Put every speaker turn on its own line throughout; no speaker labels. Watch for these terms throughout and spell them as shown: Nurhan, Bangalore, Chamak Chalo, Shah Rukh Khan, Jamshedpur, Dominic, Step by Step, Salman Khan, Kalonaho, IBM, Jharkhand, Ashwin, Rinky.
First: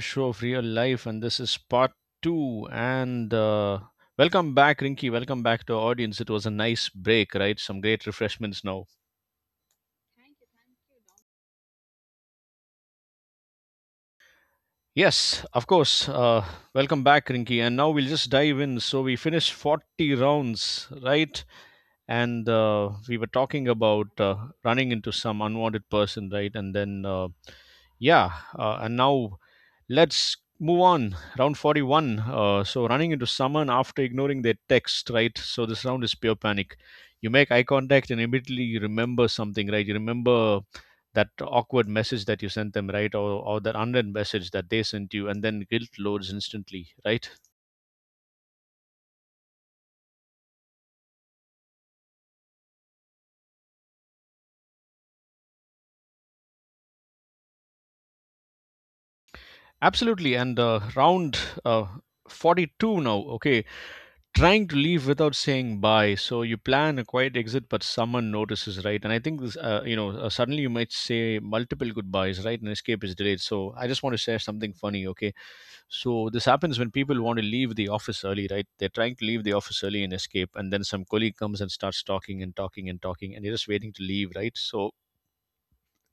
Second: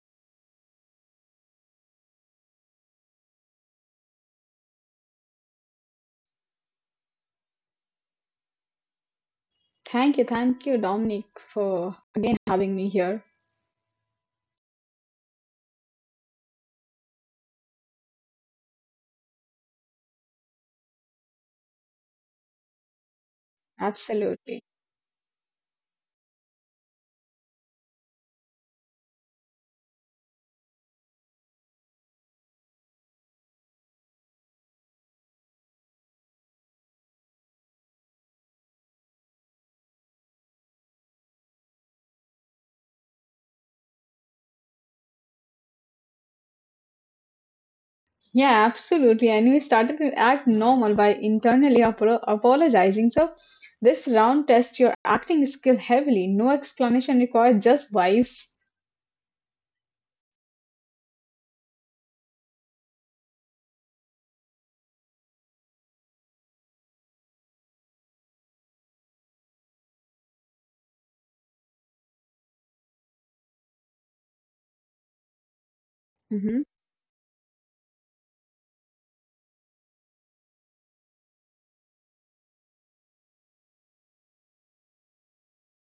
show of real life. And this is part two. And Welcome back, Rinky. Welcome back to our audience. It was a nice break, right? Some great refreshments now.
Thank you, Dominic, for again having me here.
Yes, of course. Welcome back, Rinky. And now we'll just dive in. So we finished 40 rounds, right? And We were talking about
Absolutely.
running into some unwanted person, right? And then. Yeah and now let's move on. Round 41. So, running into someone after ignoring their text, right? So, this round is pure panic. You make eye contact and immediately you remember something, right? You remember that awkward message that you sent them, right? Or that unread message that they sent you, and then guilt loads instantly, right?
Yeah, absolutely. And we started to act normal by internally apologizing. So, this round tests your acting skill heavily. No explanation required, just vibes.
Absolutely. And round uh, 42 now, okay. Trying to leave without saying bye. So you plan a quiet exit, but someone notices, right? And I think this, suddenly you might say multiple goodbyes, right? And escape is delayed. So I just want to share something funny, okay? So this happens
hmm
when people want to leave the office early, right? They're trying to leave the office early and escape, and then some colleague comes and starts talking and talking and talking, and you're just waiting to leave, right? So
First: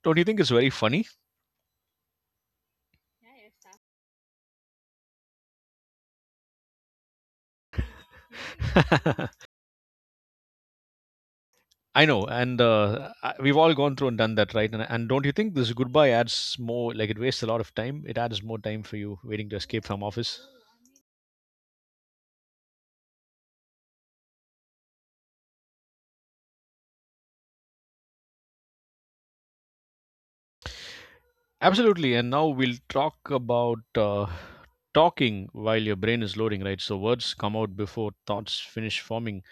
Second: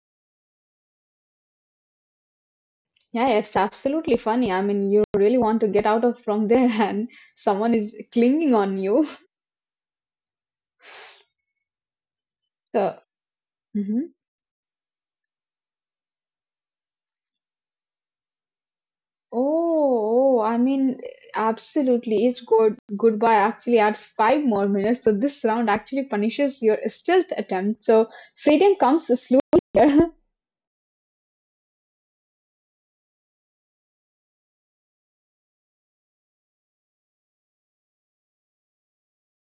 don't you think it's very funny?
Yeah, it's absolutely funny. I mean, you really want to get out of from there, and someone is clinging on you.
I know, and
So,
uh, I- we've all gone
mhm.
through and done that, right? And don't you think this goodbye adds more? Like it wastes a lot of time. It adds more time for you waiting to escape from
Oh,
office.
oh, I mean, absolutely. It's good. Goodbye actually adds 5 more minutes. So this round actually punishes your stealth attempt. So freedom comes slowly here.
Absolutely. And now we'll talk about talking while your brain is loading, right? So words come out before thoughts finish forming.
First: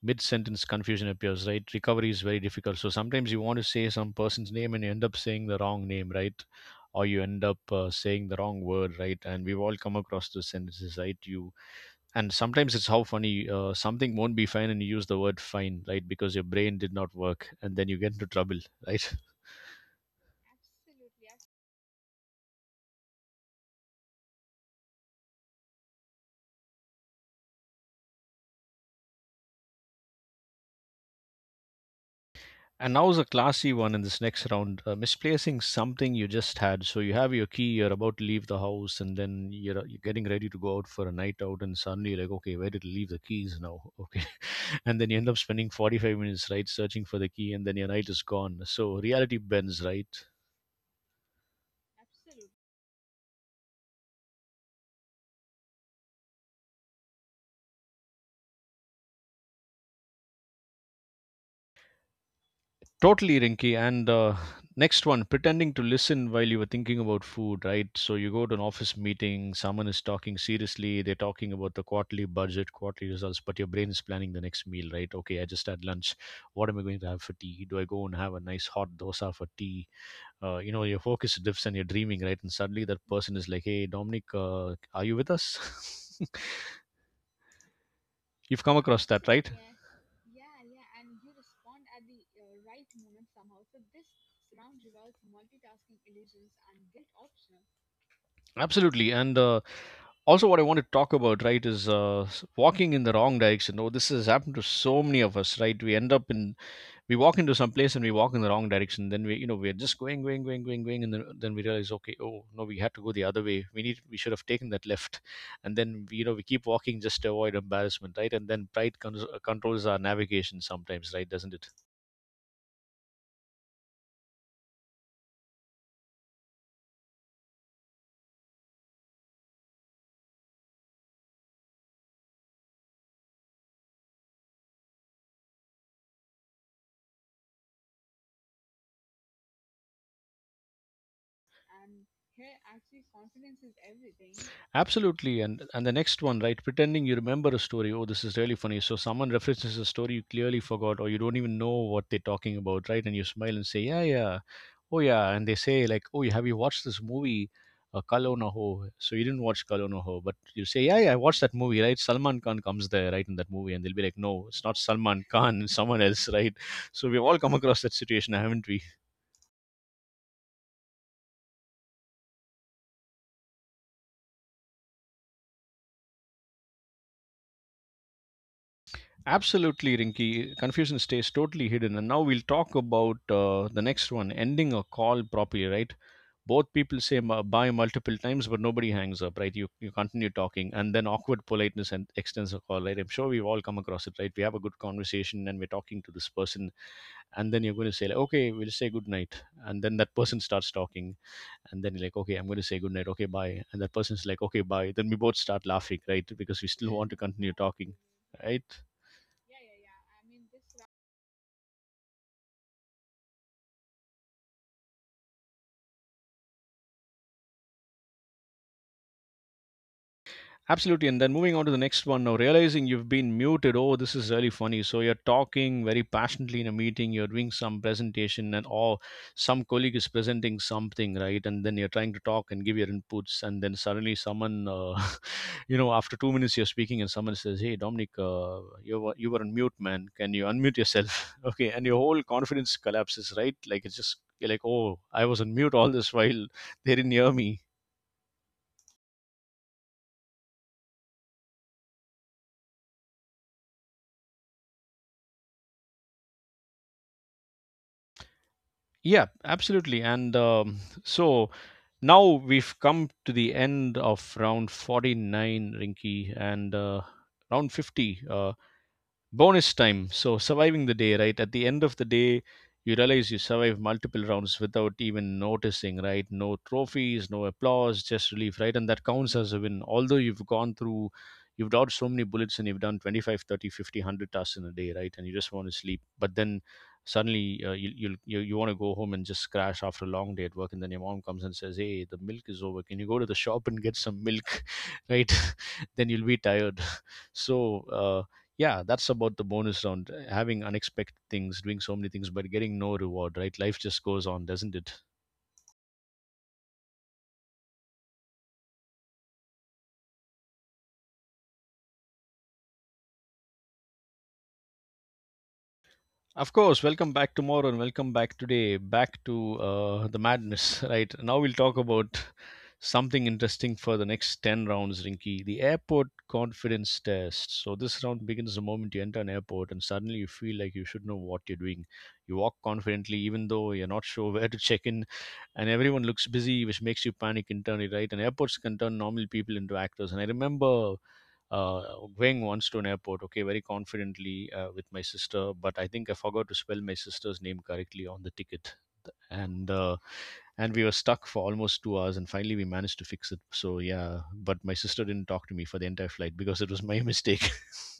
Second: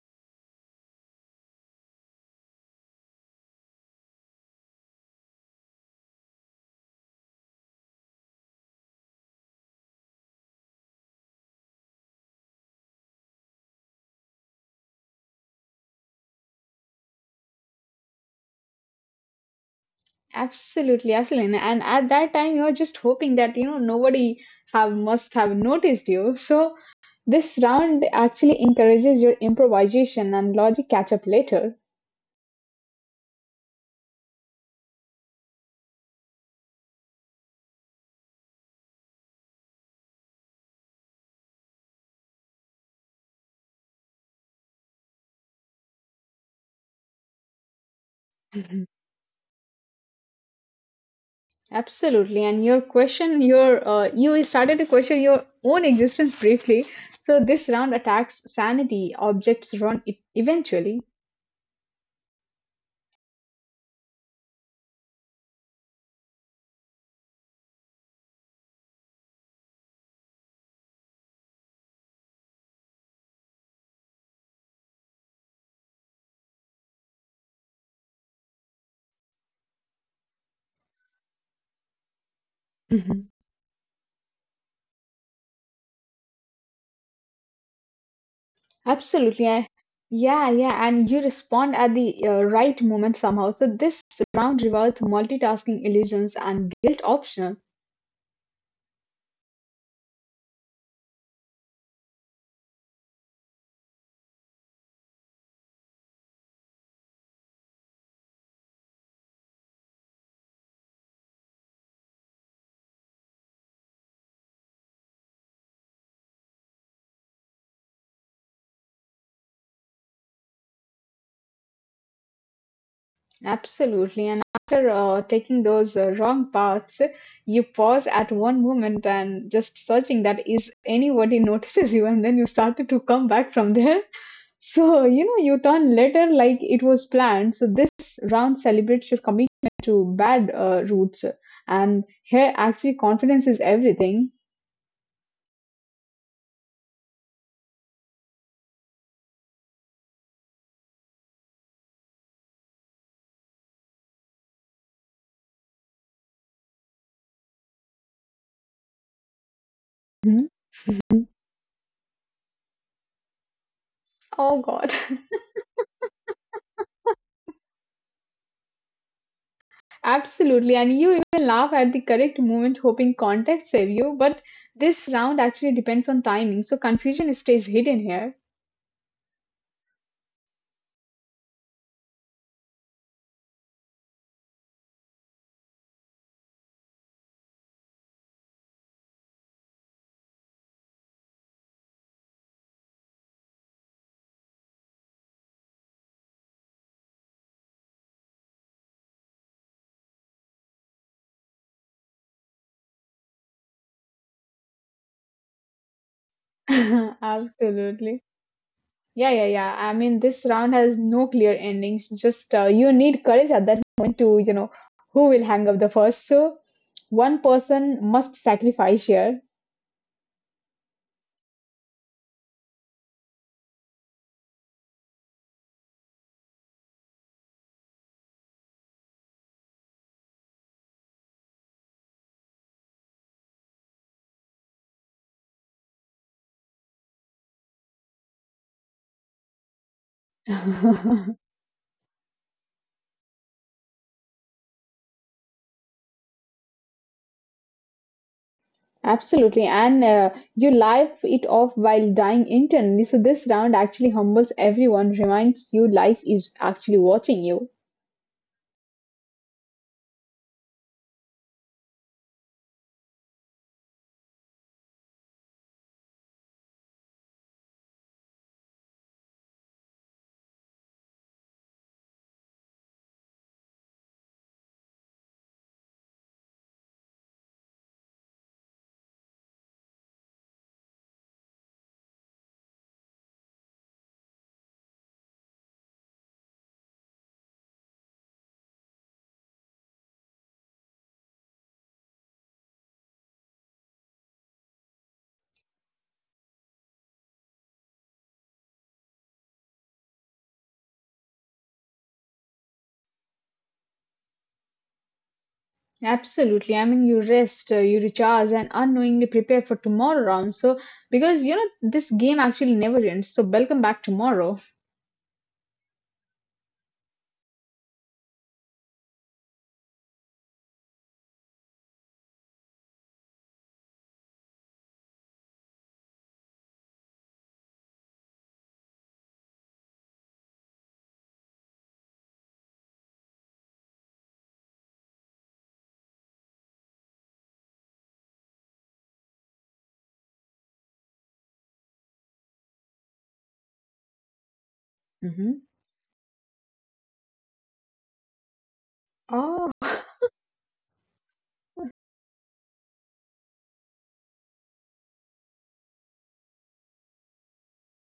Mid-sentence confusion appears, right? Recovery is very difficult. So sometimes you want to say some person's name and you end up saying the wrong name, right? Or you end up saying the wrong word, right? And we've all come across those sentences, right? You And sometimes it's how funny something won't be fine and you use the word fine, right, because your brain did not work and then you get into trouble, right.
Absolutely, absolutely. And at that time, you're just hoping that, nobody have must have noticed you. So this round actually encourages your improvisation and logic catch-up later.
And now's a classy one. In this next round, misplacing something you just had. So you have your key, you're about to leave the house, and then you're getting ready to go out for a night out, and suddenly you're like, okay, where did I leave the keys now? Okay, and then you end up spending 45 minutes, right, searching for the key, and then your night is gone,
Mhm.
so reality bends, right.
Absolutely, and your question, you started to question your own existence briefly. So this round attacks sanity. Objects run it eventually.
Totally, Rinky. And Next one, pretending to listen while you were thinking about food, right? So you go to an office meeting, someone is talking seriously, they're talking about the quarterly budget, quarterly results, but your brain is planning the next meal, right? Okay, I just had lunch. What am I going to have for tea? Do I go and have a nice hot dosa for tea? You know, your focus drifts and you're dreaming, right? And suddenly that person is like, hey, Dominic, are you with us? You've come across that,
Absolutely.
right?
Yeah, yeah. And you respond at the right moment somehow. So this round rewards multitasking illusions and guilt optional.
Absolutely. And Also, what I want to talk about, right, is walking in the wrong direction. Oh, this has happened to so many of us, right? We end up in, We walk into some place and we walk in the wrong direction. Then we, you know, we're just going, going, going, going, going. And then we realize, okay, oh, no, we had to go the other way. We should have taken that left. And then, we, you know, we keep walking just to avoid embarrassment, right? And then controls our navigation sometimes, right? Doesn't it?
Absolutely. And after taking those wrong paths, you pause at one moment and just searching that is anybody notices you, and then you started to come back from there. So, you know, you turn later like it was planned. So, this round celebrates your commitment to bad roots. And here, actually, confidence is everything.
Absolutely, and the next one, right? Pretending you remember a story. Oh, this is really funny. So someone references a story you clearly forgot, or you don't even know what they're talking about, right? And you smile and say, "Yeah, yeah, oh yeah," and they say like, "Oh, have you watched this movie, Kalonaho?" So you didn't watch Kalonaho, but
Mhm.
you say, "Yeah, yeah, I watched that movie, right?" Salman Khan comes there, right, in that movie, and they'll be like, "No, it's
Oh
not
God,
Salman Khan, it's someone else, right?" So we've all come across that situation, haven't we?
absolutely. And you even laugh at the correct moment, hoping context save you. But this round actually depends on timing, so confusion stays hidden here.
Absolutely, Rinky. Confusion stays totally hidden. And now we'll talk about the next one, ending a call properly, right? Both people say bye multiple times, but nobody hangs up, right? You continue talking, and then awkward politeness and extends a call, right? I'm sure we've all come across it, right? We have a good conversation and we're talking to this person, and then you're going to say, like, okay, we'll say good night. And then that person starts talking, and then you're like, okay, I'm going to say good night, okay, bye. And that person's like, okay, bye. Then we both start laughing, right? Because we still want to continue talking,
Absolutely.
right?
Yeah, yeah, yeah, I mean, this round has no clear endings. Just you need courage at that moment to, you know, who will hang up the first. So one person must sacrifice here.
Absolutely. And then moving on to the next one now, realizing you've been muted. Oh, this is really funny. So you're talking very passionately in a meeting, you're doing some presentation, and or some colleague is presenting something, right? And then you're trying to talk and give your inputs. And then suddenly someone, you know, after 2 minutes you're speaking, and someone says, hey, Dominic, you were on mute, man. Can you unmute yourself? Okay. And your whole confidence collapses, right? Like it's just you're like, oh, I was on mute all this while, they didn't hear me.
Absolutely. And you live it off while dying internally. So this round actually humbles everyone, reminds you life is actually watching you.
Yeah, absolutely. So, Now we've come to the end of round 49, Rinky, and round 50. Bonus time. So, surviving the day, right? At the end of the day, you realize you survived multiple rounds without even noticing, right? No trophies, no applause, just relief, right, and that counts as a win. Although you've gone through, you've dodged so many bullets and you've done 25, 30, 50, 100 tasks in a day, right, and you just want to sleep. But then suddenly, you, you'll, you want to go home and just crash after a long day at work, and then your mom comes and says, hey, the milk is over, can you go to the shop and get some milk? Right. Then you'll be tired. So yeah, that's about the bonus round, having unexpected things, doing so many things but getting no reward, right? Life just goes on, doesn't it?
Absolutely. I mean, you rest, you recharge, and unknowingly prepare for tomorrow round. So, because you know, this game actually never ends. So, welcome back tomorrow.
Of course, welcome back tomorrow and welcome back today, back to the madness, right? Now we'll talk about something interesting for the next 10 rounds, Rinky. The airport confidence test. So, this round begins the moment you enter an airport, and suddenly you feel like you should know what you're doing. You walk confidently, even though you're not sure where to check in, and everyone looks busy, which makes you panic internally, right? And airports can turn normal people into actors. And I remember uh, going once to an airport, okay, very confidently with my sister,
Hmm.
but I think I forgot to spell my sister's name correctly on the ticket,
Oh.
and uh, and we were stuck for almost 2 hours, and finally we managed to fix it. So yeah, but my sister didn't talk to me for the entire flight because it was my mistake.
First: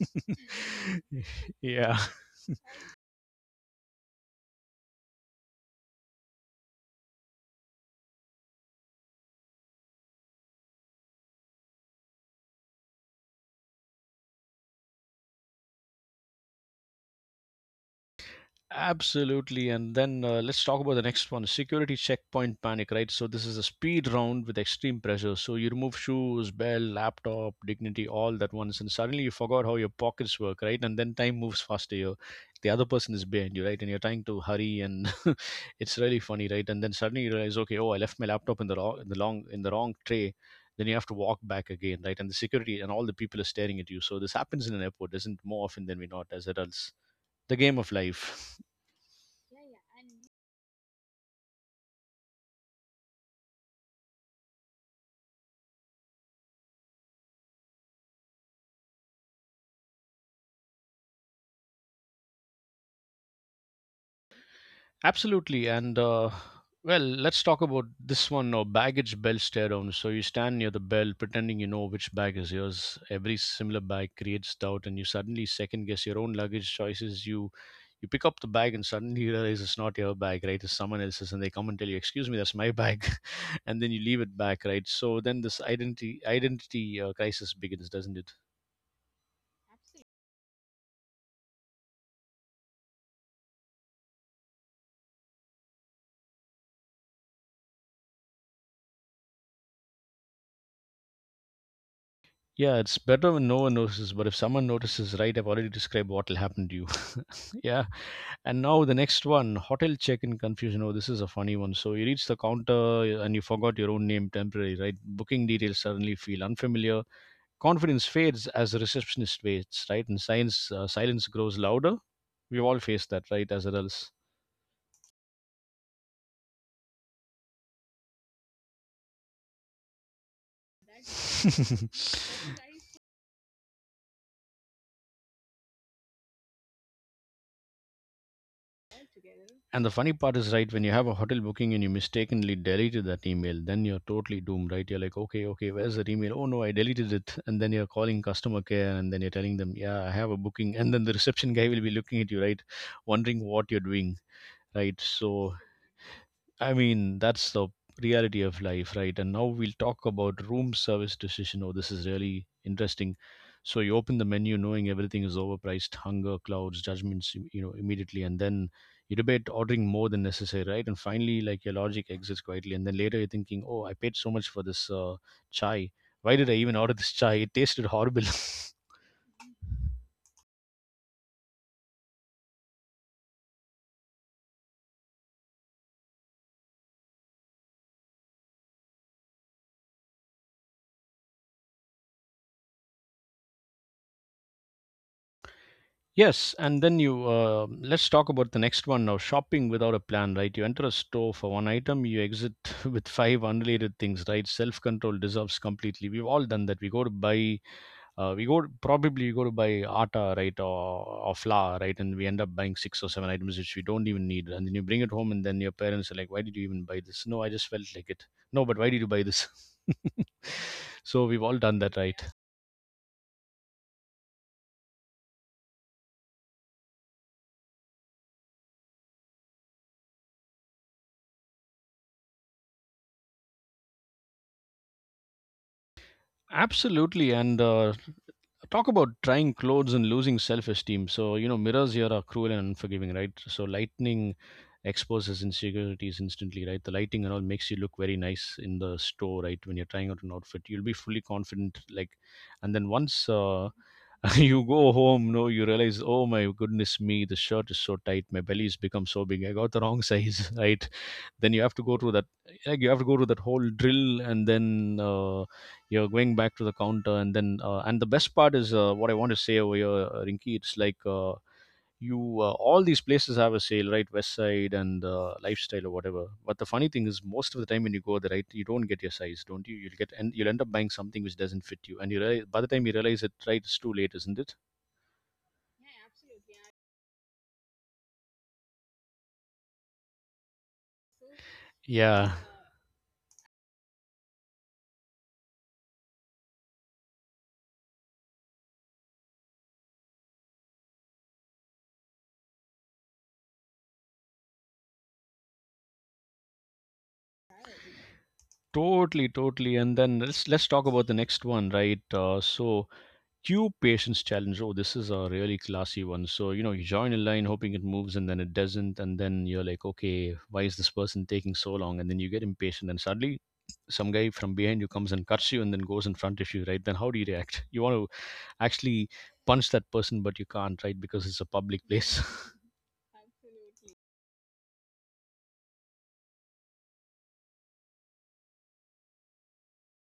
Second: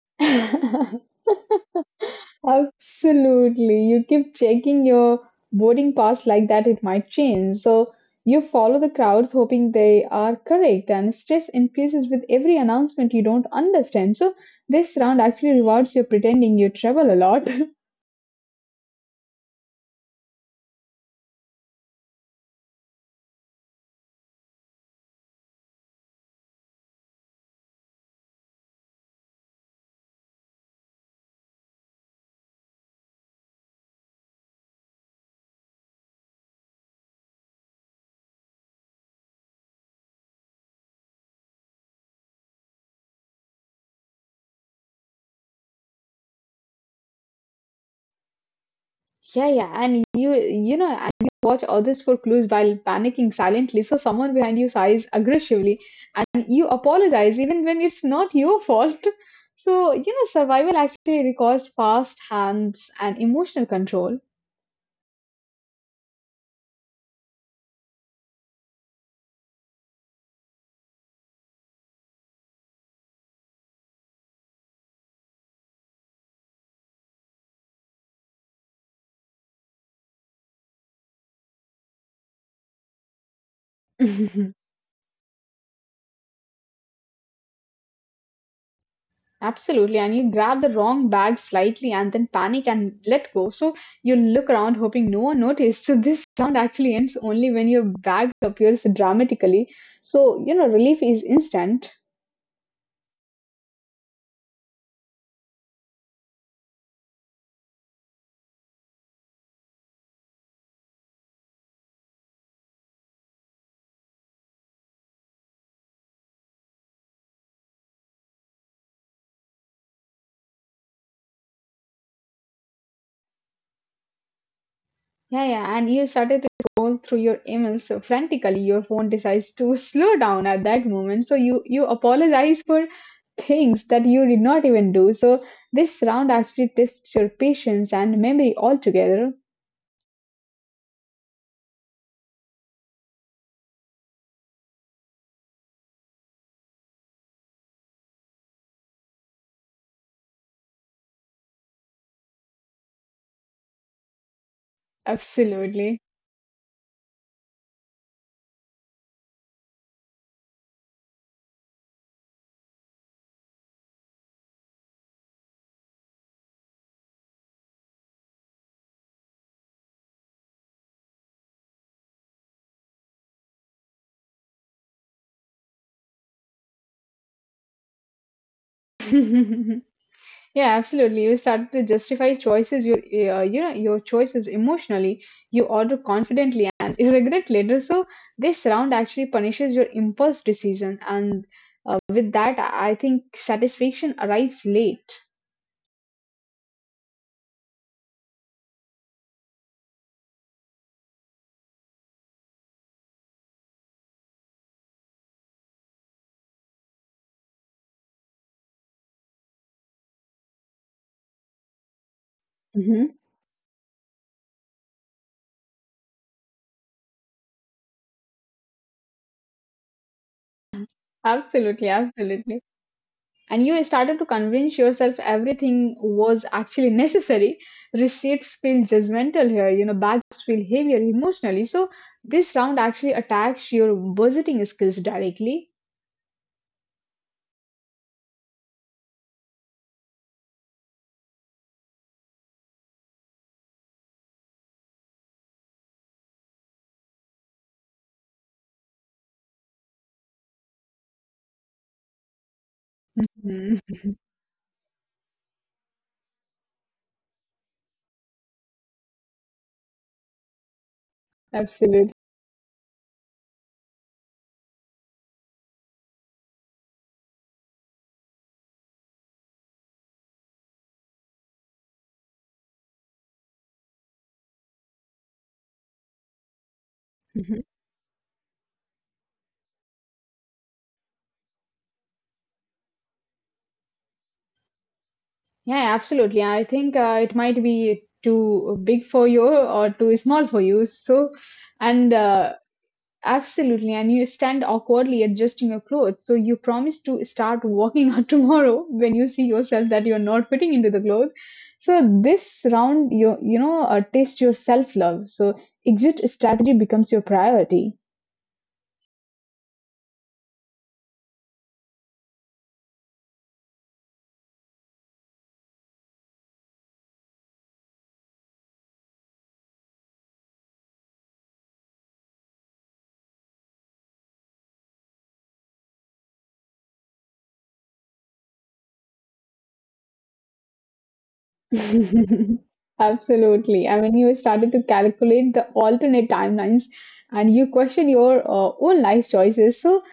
Yeah.
Absolutely. You keep checking your boarding pass like that, it might change. So you follow the crowds hoping they are correct, and stress increases with every announcement you don't understand. So this round actually rewards your pretending you travel a lot.
Absolutely. And then let's talk about the next one, security checkpoint panic, right? So, this is a speed round with extreme pressure. So, you remove shoes, bell, laptop, dignity, all that once, and suddenly you forgot how your pockets work, right? And then time moves faster. You The other person is behind you, right? And you're trying to hurry, and it's really funny, right? And then suddenly you realize, okay, oh, I left my laptop in the wrong tray. Then you have to walk back again, right? And the security and all the people are staring at you. So this happens in an airport, doesn't more often than we not as adults. The game of life.
Yeah, yeah, and you know, and you watch others for clues while panicking silently. So someone behind you sighs aggressively, and you apologize even when it's not your fault. So you know, survival actually requires fast hands and emotional control.
Absolutely. And Well, let's talk about this one now, baggage bell stare down. So you stand near the bell pretending you know which bag is yours. Every similar bag creates doubt, and you suddenly second guess your own luggage choices. You pick up the bag and suddenly you realize it's not your bag, right? It's someone else's, and they come and tell you, "Excuse me, that's my bag," and then you leave it back, right? So then this identity crisis begins, doesn't it?
Absolutely. And you grab the wrong bag slightly and then panic and let go. So you look around hoping no one noticed. So this sound actually ends only when your bag appears dramatically. So, you know, relief is instant.
Yeah, it's better when no one notices, but if someone notices, right, I've already described what will happen to you. Yeah. And now the next one, hotel check-in confusion. Oh, this is a funny one. So you reach the counter and you forgot your own name temporarily, right? Booking details suddenly feel unfamiliar. Confidence fades as the receptionist waits, right? And silence grows louder. We've all faced that, right? As adults.
Yeah, yeah. And you started to scroll through your emails so frantically. Your phone decides to slow down at that moment. So you apologize for things that you did not even do. So this round actually tests your patience and memory altogether.
And the funny part is, right, when you have a hotel booking and you mistakenly deleted that email, then you're totally doomed, right? You're like, okay, okay, where's that email? Oh no, I deleted it. And then you're calling customer care and then you're telling them, yeah, I have a booking. And then the reception guy will be looking at you, right? Wondering what you're doing, right? So
Absolutely.
I mean, that's the reality of life, right? And now we'll talk about room service decision. Oh, this is really interesting. So you open the menu knowing everything is overpriced, hunger, clouds, judgments, you know, immediately, and then you debate ordering more than necessary, right? And finally, like your logic exits quietly, and then later you're thinking, oh, I paid so much for this chai. Why did I even order this chai? It tasted horrible.
Yeah, absolutely. You start to justify choices, you know your choices emotionally. You order confidently and you regret later. So this round actually punishes your impulse decision, and with that, I think satisfaction arrives late.
Yes, and then you let's talk about the next one now. Shopping without a plan, right? You enter a store for one item, you exit with five unrelated things, right? Self control dissolves completely. We've all done that. We go to buy, probably we go to buy atta, right, or flour, right, and we end up buying six or
Hmm.
seven items which we don't even need, and then you bring it home, and then your parents are like, "Why did you even buy this?" No, I just felt like it. No, but why did you buy this? So we've all done
Absolutely,
that, right?
absolutely. And you started to convince yourself everything was actually necessary. Receipts feel judgmental here, you know. Bags feel heavier emotionally, so this round actually attacks your budgeting skills directly.
Absolutely. And talk about trying clothes and losing self-esteem, so you know, mirrors here are cruel and unforgiving, right? So lightning exposes insecurities instantly, right? The lighting and all makes you look very nice in the store, right? When you're trying out an outfit you'll be fully confident, like, and then once,
Mm,
you go home, no you realize, oh my goodness me, the shirt is so tight, my belly's become so big, I got the wrong size, right? Then you have to go
absolutely.
through that, like, you have to go through that whole drill, and then you're going back to the counter, and then, and the best part is, what I want to say over here, Rinky, it's like, you all these places have a sale, right? West Side and Lifestyle or whatever, but the funny thing is
Mhm.
most of the time when you go there, right, you don't get your size, don't you? You'll get, and you'll end up buying something which doesn't fit you, and you realize, by the time you realize it, right, it's too late, isn't it?
Yeah, absolutely. I think it might be too big for you or too small for you. So and
Yeah,
absolutely. And you stand awkwardly adjusting your clothes. So you promise to start walking out tomorrow when you see yourself that you're not fitting into the clothes. So this round, you know, test your self love. So exit strategy becomes your priority.
totally, totally. And then let's talk about the next one, right? So, cube patience challenge. Oh, this is a really classy one. So, you know, you join a line hoping it moves, and then it doesn't. And then you're like, okay, why is this person taking so long? And then you get impatient, and suddenly some guy from behind you comes and cuts you and then goes in front of you, right? Then how do you react? You want to actually punch that person, but you can't, right? Because it's a public place.
Absolutely. I mean, you started to calculate the alternate timelines and you question your own life choices. So,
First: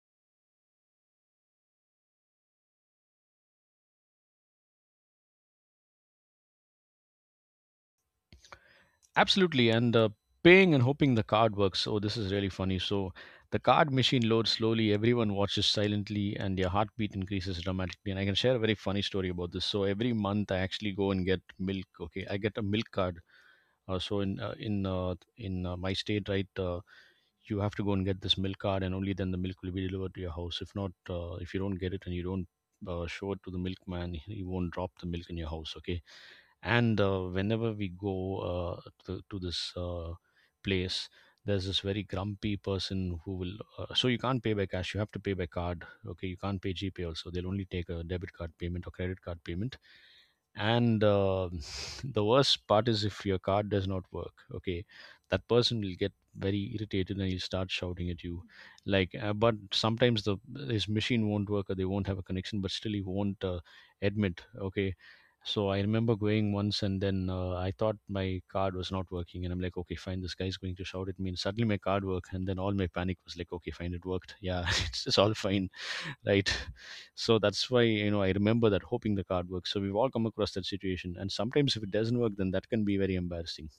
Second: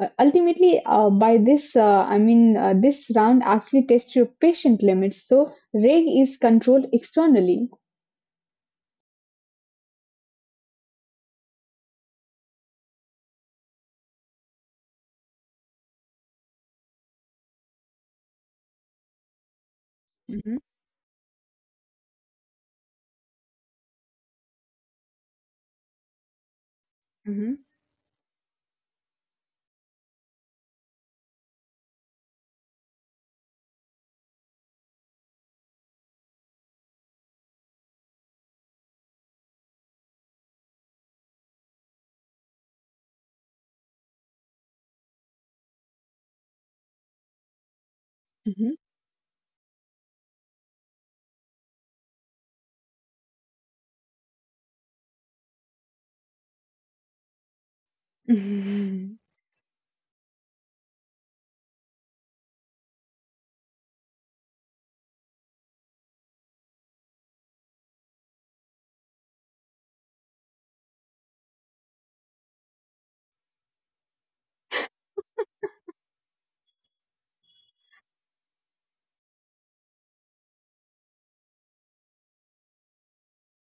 ultimately, by this, I mean, this round actually tests your patient limits. So, reg is controlled externally.
Absolutely, and paying and hoping the card works. Oh, this is really funny. So the card machine loads slowly. Everyone watches silently, and your heartbeat increases dramatically. And I can share a very funny story about this. So every month,
Hmm.
I actually go and get milk. Okay, I get a milk card so in my state, right, you
Hmm.
have to go and get this milk card, and only then the milk will be delivered to your house. If not, if you don't get it and you don't show it to the milkman, he won't drop the milk in your house. Okay, and whenever we go to this place, there's this very grumpy person who will, so you can't pay by cash, you have to pay by card, okay? You can't pay GPay also, they'll only take a debit card
Mhm.
payment or credit card payment. And the worst part is, if your card does not work, okay, that person will get very irritated, and he'll start shouting at you, like but sometimes the, his machine won't work, or they won't have a connection, but still he won't admit, okay? So I remember going once, and then I thought my card was not working, and I'm like, okay fine, this guy's going to shout at me, and suddenly my card worked, and then all my panic was like, okay fine, it worked. Yeah. It's all fine, right? So that's why, you know, I remember that, hoping the card works. So we've all come across that situation, and sometimes if it doesn't work, then that can be very embarrassing.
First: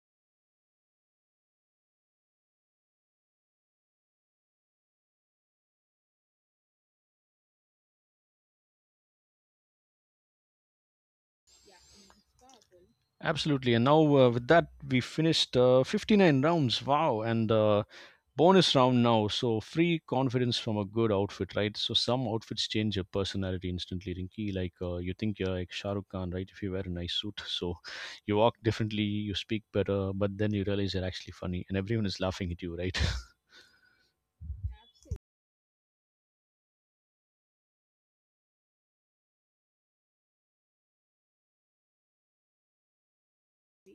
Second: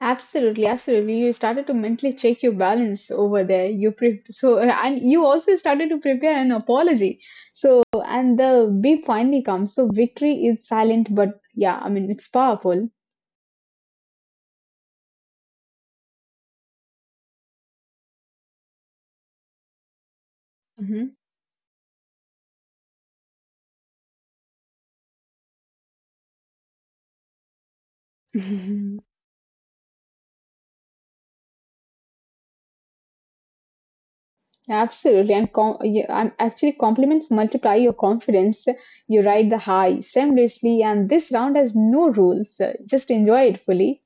Absolutely, absolutely. You started to mentally check your balance over there. You pre- so And you also started to prepare an apology. So and the beep finally comes. So victory is silent, but yeah, I mean it's powerful.
Absolutely. And now with that, we finished 59 rounds. Wow! And bonus round now. So free confidence from a
Hmm.
good outfit, right? So some outfits change your personality instantly, Rinky. Like you think you're like Shah Rukh Khan, right? If you wear a nice suit, so you walk differently, you speak better, but then you realize you're actually funny, and everyone is laughing at you, right?
Absolutely, and yeah, I'm actually compliments multiply your confidence. You ride the high seamlessly, and this round has no rules. Just enjoy it fully.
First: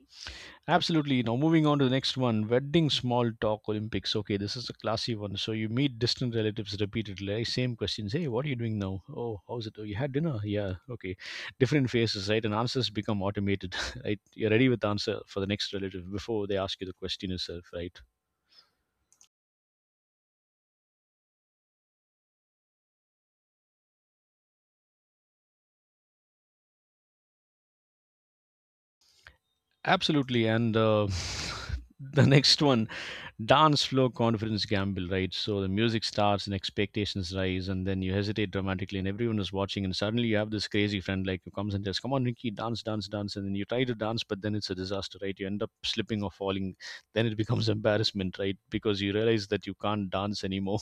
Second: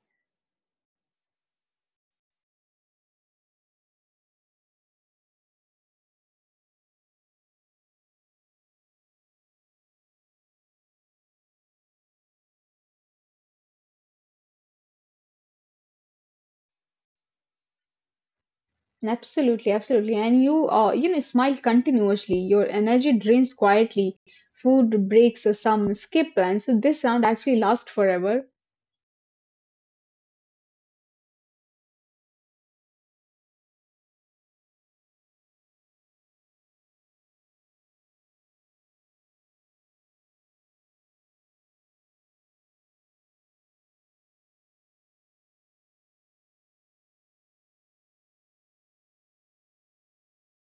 Absolutely. Now moving on to the next one, wedding small talk Olympics. Okay, this is a classy one. So you meet distant relatives repeatedly. Eh? Same questions. Hey, what are you doing now? Oh, how's it? Oh, you had dinner? Yeah. Okay. Different faces, right? And answers become automated, right? You're ready with the answer for the next relative before they ask you the question itself, right?
Absolutely, absolutely. And you, you know, smile continuously. Your energy drains quietly. Food breaks, some skip plans. So this sound actually lasts forever.
Absolutely. And the next one, dance floor confidence gamble, right? So the music starts and expectations rise, and then you hesitate dramatically, and everyone is watching, and suddenly you have this crazy friend, like, who comes and says, "Come on, Ricky, dance, dance, dance," and then you try to dance, but then it's a disaster, right? You end up slipping or falling. Then it becomes embarrassment, right? Because you realize that you can't dance anymore.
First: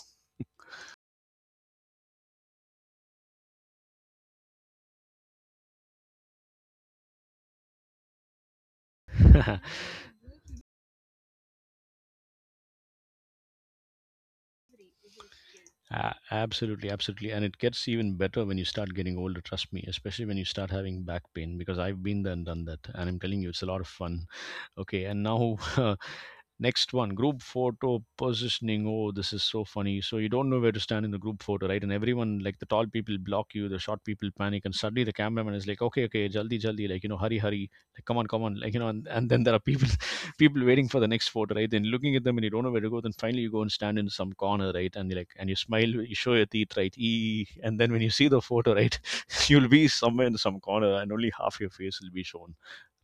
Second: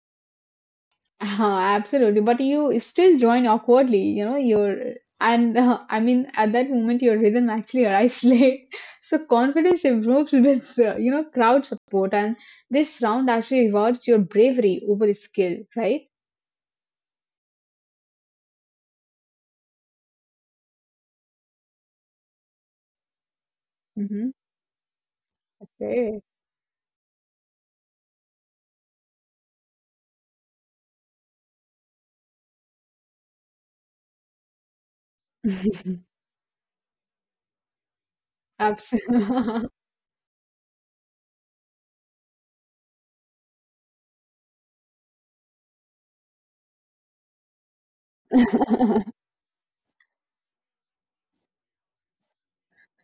Absolutely. But you still join awkwardly. You know, your and I mean, at that moment, your rhythm actually arrives late. So confidence improves with, you know, crowd support. And this round actually rewards your bravery over skill, right?
Absolutely, absolutely. And it gets even better when you start getting older, trust me, especially when you start having back pain, because I've been there and done that. And I'm telling you, it's a lot of fun.
Mm-hmm.
Okay, and now
Okay.
next one, group photo positioning. Oh, this is so funny. So you don't know where to stand in the group photo, right? And everyone, like the tall people, block you. The short people panic, and suddenly the cameraman is like, "Okay, okay, jaldi, jaldi," like, you know, hurry, hurry, like, come on, come on, like, you know. And then there are
Absolutely.
people, people waiting for the next photo, right? Then looking at them, and you don't know where to go. Then finally you go and stand in some corner, right? And you like, and you smile, you show your teeth, right? Eee. And then when you see the photo, right, you'll be somewhere in some corner, and only half your face will be shown,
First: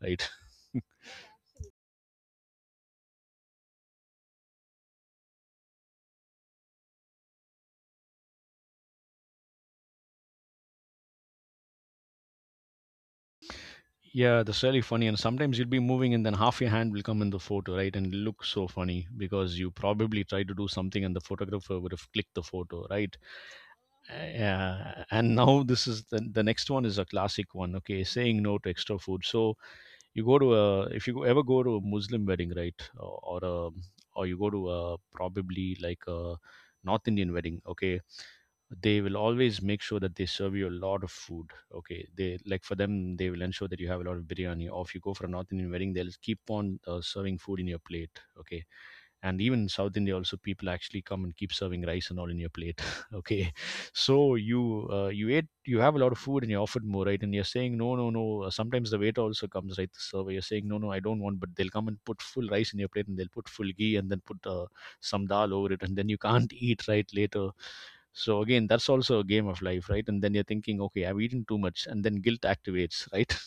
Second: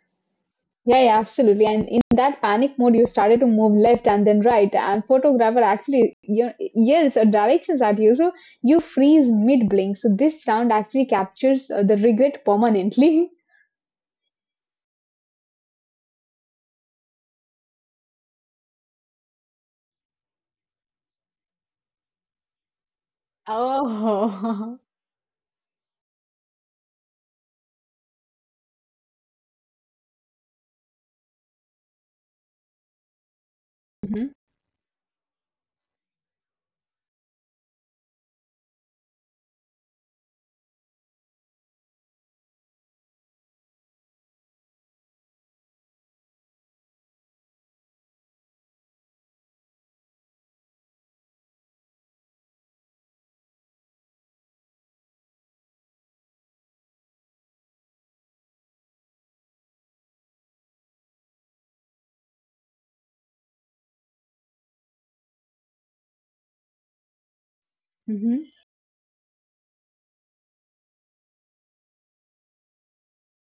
right?
Yeah, yeah, absolutely. And in that panic mode, you started to move left and then right, and photographer actually, you know, yells or directions at you, so you freeze mid blink. So this round actually captures the regret permanently.
Yeah, that's really funny. And sometimes you'll be moving, and then half your hand will come in the photo, right? And it'll look so funny, because you probably tried to do something, and the photographer would have clicked the photo, right?
Oh.
Yeah. And now this is the next one, is a classic one. Okay, saying no to extra food. So you go to a If you ever go to a Muslim wedding, right, or a
Hmm.
or you go to a probably like a North Indian wedding, okay, they will always make sure that they serve you a lot of food, okay. They like, for them, they will ensure that you have a lot of biryani, or if you go for a North Indian wedding, they'll keep on serving food in your plate, okay. And even in South India also, people actually come and keep serving rice and all in your plate okay. So you you ate, you have a lot of food, and you're offered more, right, and you're saying, "No, no, no." Sometimes the waiter also comes, right, the server, you're saying, "No, no, I don't want," but they'll come and put full rice in your plate, and they'll put full ghee, and then put some dal over it, and then you can't eat, right, later. So
Hmm.
again, that's also a game of life, right? And then you're thinking, okay, I've eaten too much, and then guilt activates, right?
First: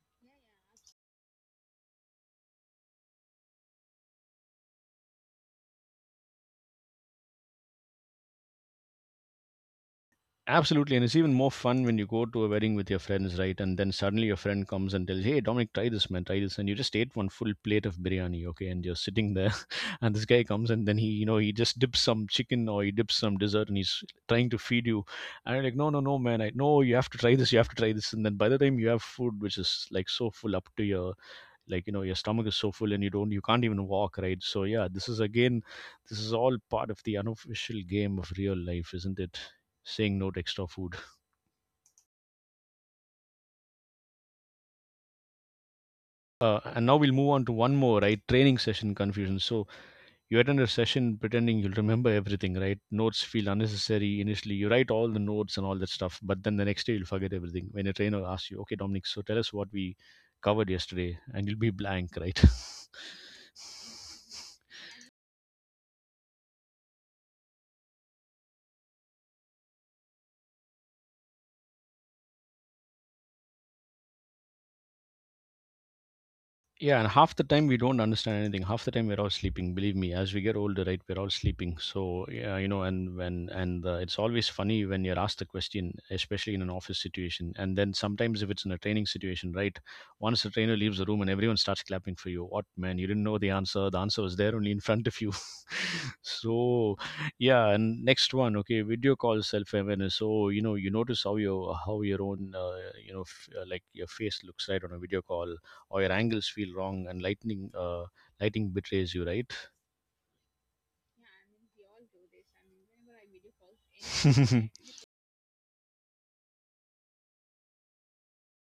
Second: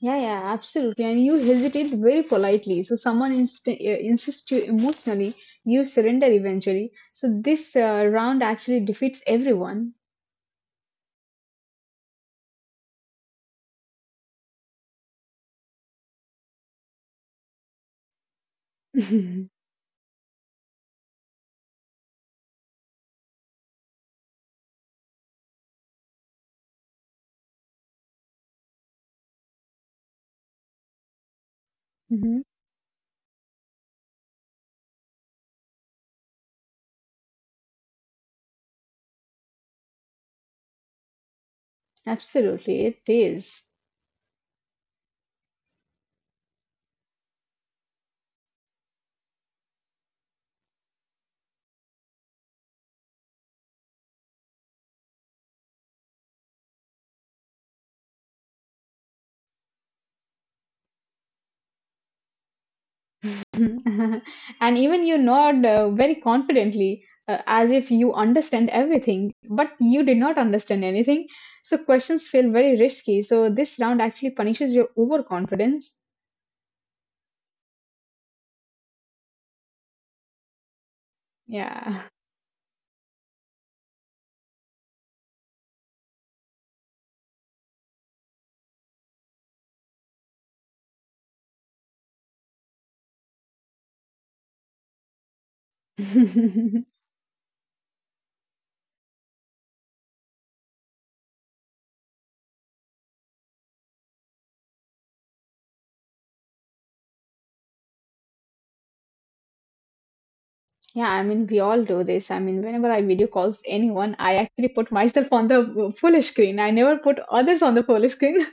Yeah, yeah, absolutely. And you hesitate very politely. So someone insists you emotionally, you surrender eventually. So this round actually defeats everyone.
Absolutely, and it's even more fun when you go to a wedding with your friends, right? And then suddenly your friend comes and tells, "Hey, Dominic, try this, man, try this," and you just ate one full plate of biryani, okay? And you're sitting there,
Hmm.
and this guy comes and then he, you know, he just dips some chicken or he dips some dessert, and he's trying to feed you, and you're like, "No, no, no, man, I no, you have to try this, you have to try this," and then by the time you have food which is like so full up to your like you know your stomach is so full, and you don't, you can't even walk, right? So yeah, this is again, this is all part of the unofficial game of real life, isn't it? Saying no to extra food.
Absolutely, it is.
And now we'll move on to one more, right? Training session confusion. So you attend a session pretending you'll remember everything, right? Notes feel unnecessary initially, you write all the notes and all that stuff, but then the next day you'll forget everything. When a trainer asks you, okay, Dominic, so tell us what we covered yesterday, and you'll be blank, right?
Mhm. And even you nod very confidently, as if you understand everything, but you did not understand anything. So questions feel very risky. So this round actually punishes your overconfidence.
Yeah, and half the time we don't understand anything. Half the time we're all sleeping. Believe me, as we get older, right, we're all sleeping.
Yeah.
So yeah, you know, and when and it's always funny when you're asked the question, especially in an office situation, and then sometimes if it's in a training situation, right, once the trainer leaves the room and everyone starts clapping for you, what man, you didn't know the answer. The answer was there only in front of you. so
Yeah,
yeah, and next one, okay, video call self awareness. So you know, you notice how your own you know like your face looks right on a video call or your angles feel wrong, and lightning lighting betrays you, right?
I mean, we all do this. I mean, whenever I video calls anyone, I actually put myself on the full screen. I never put others on the full screen.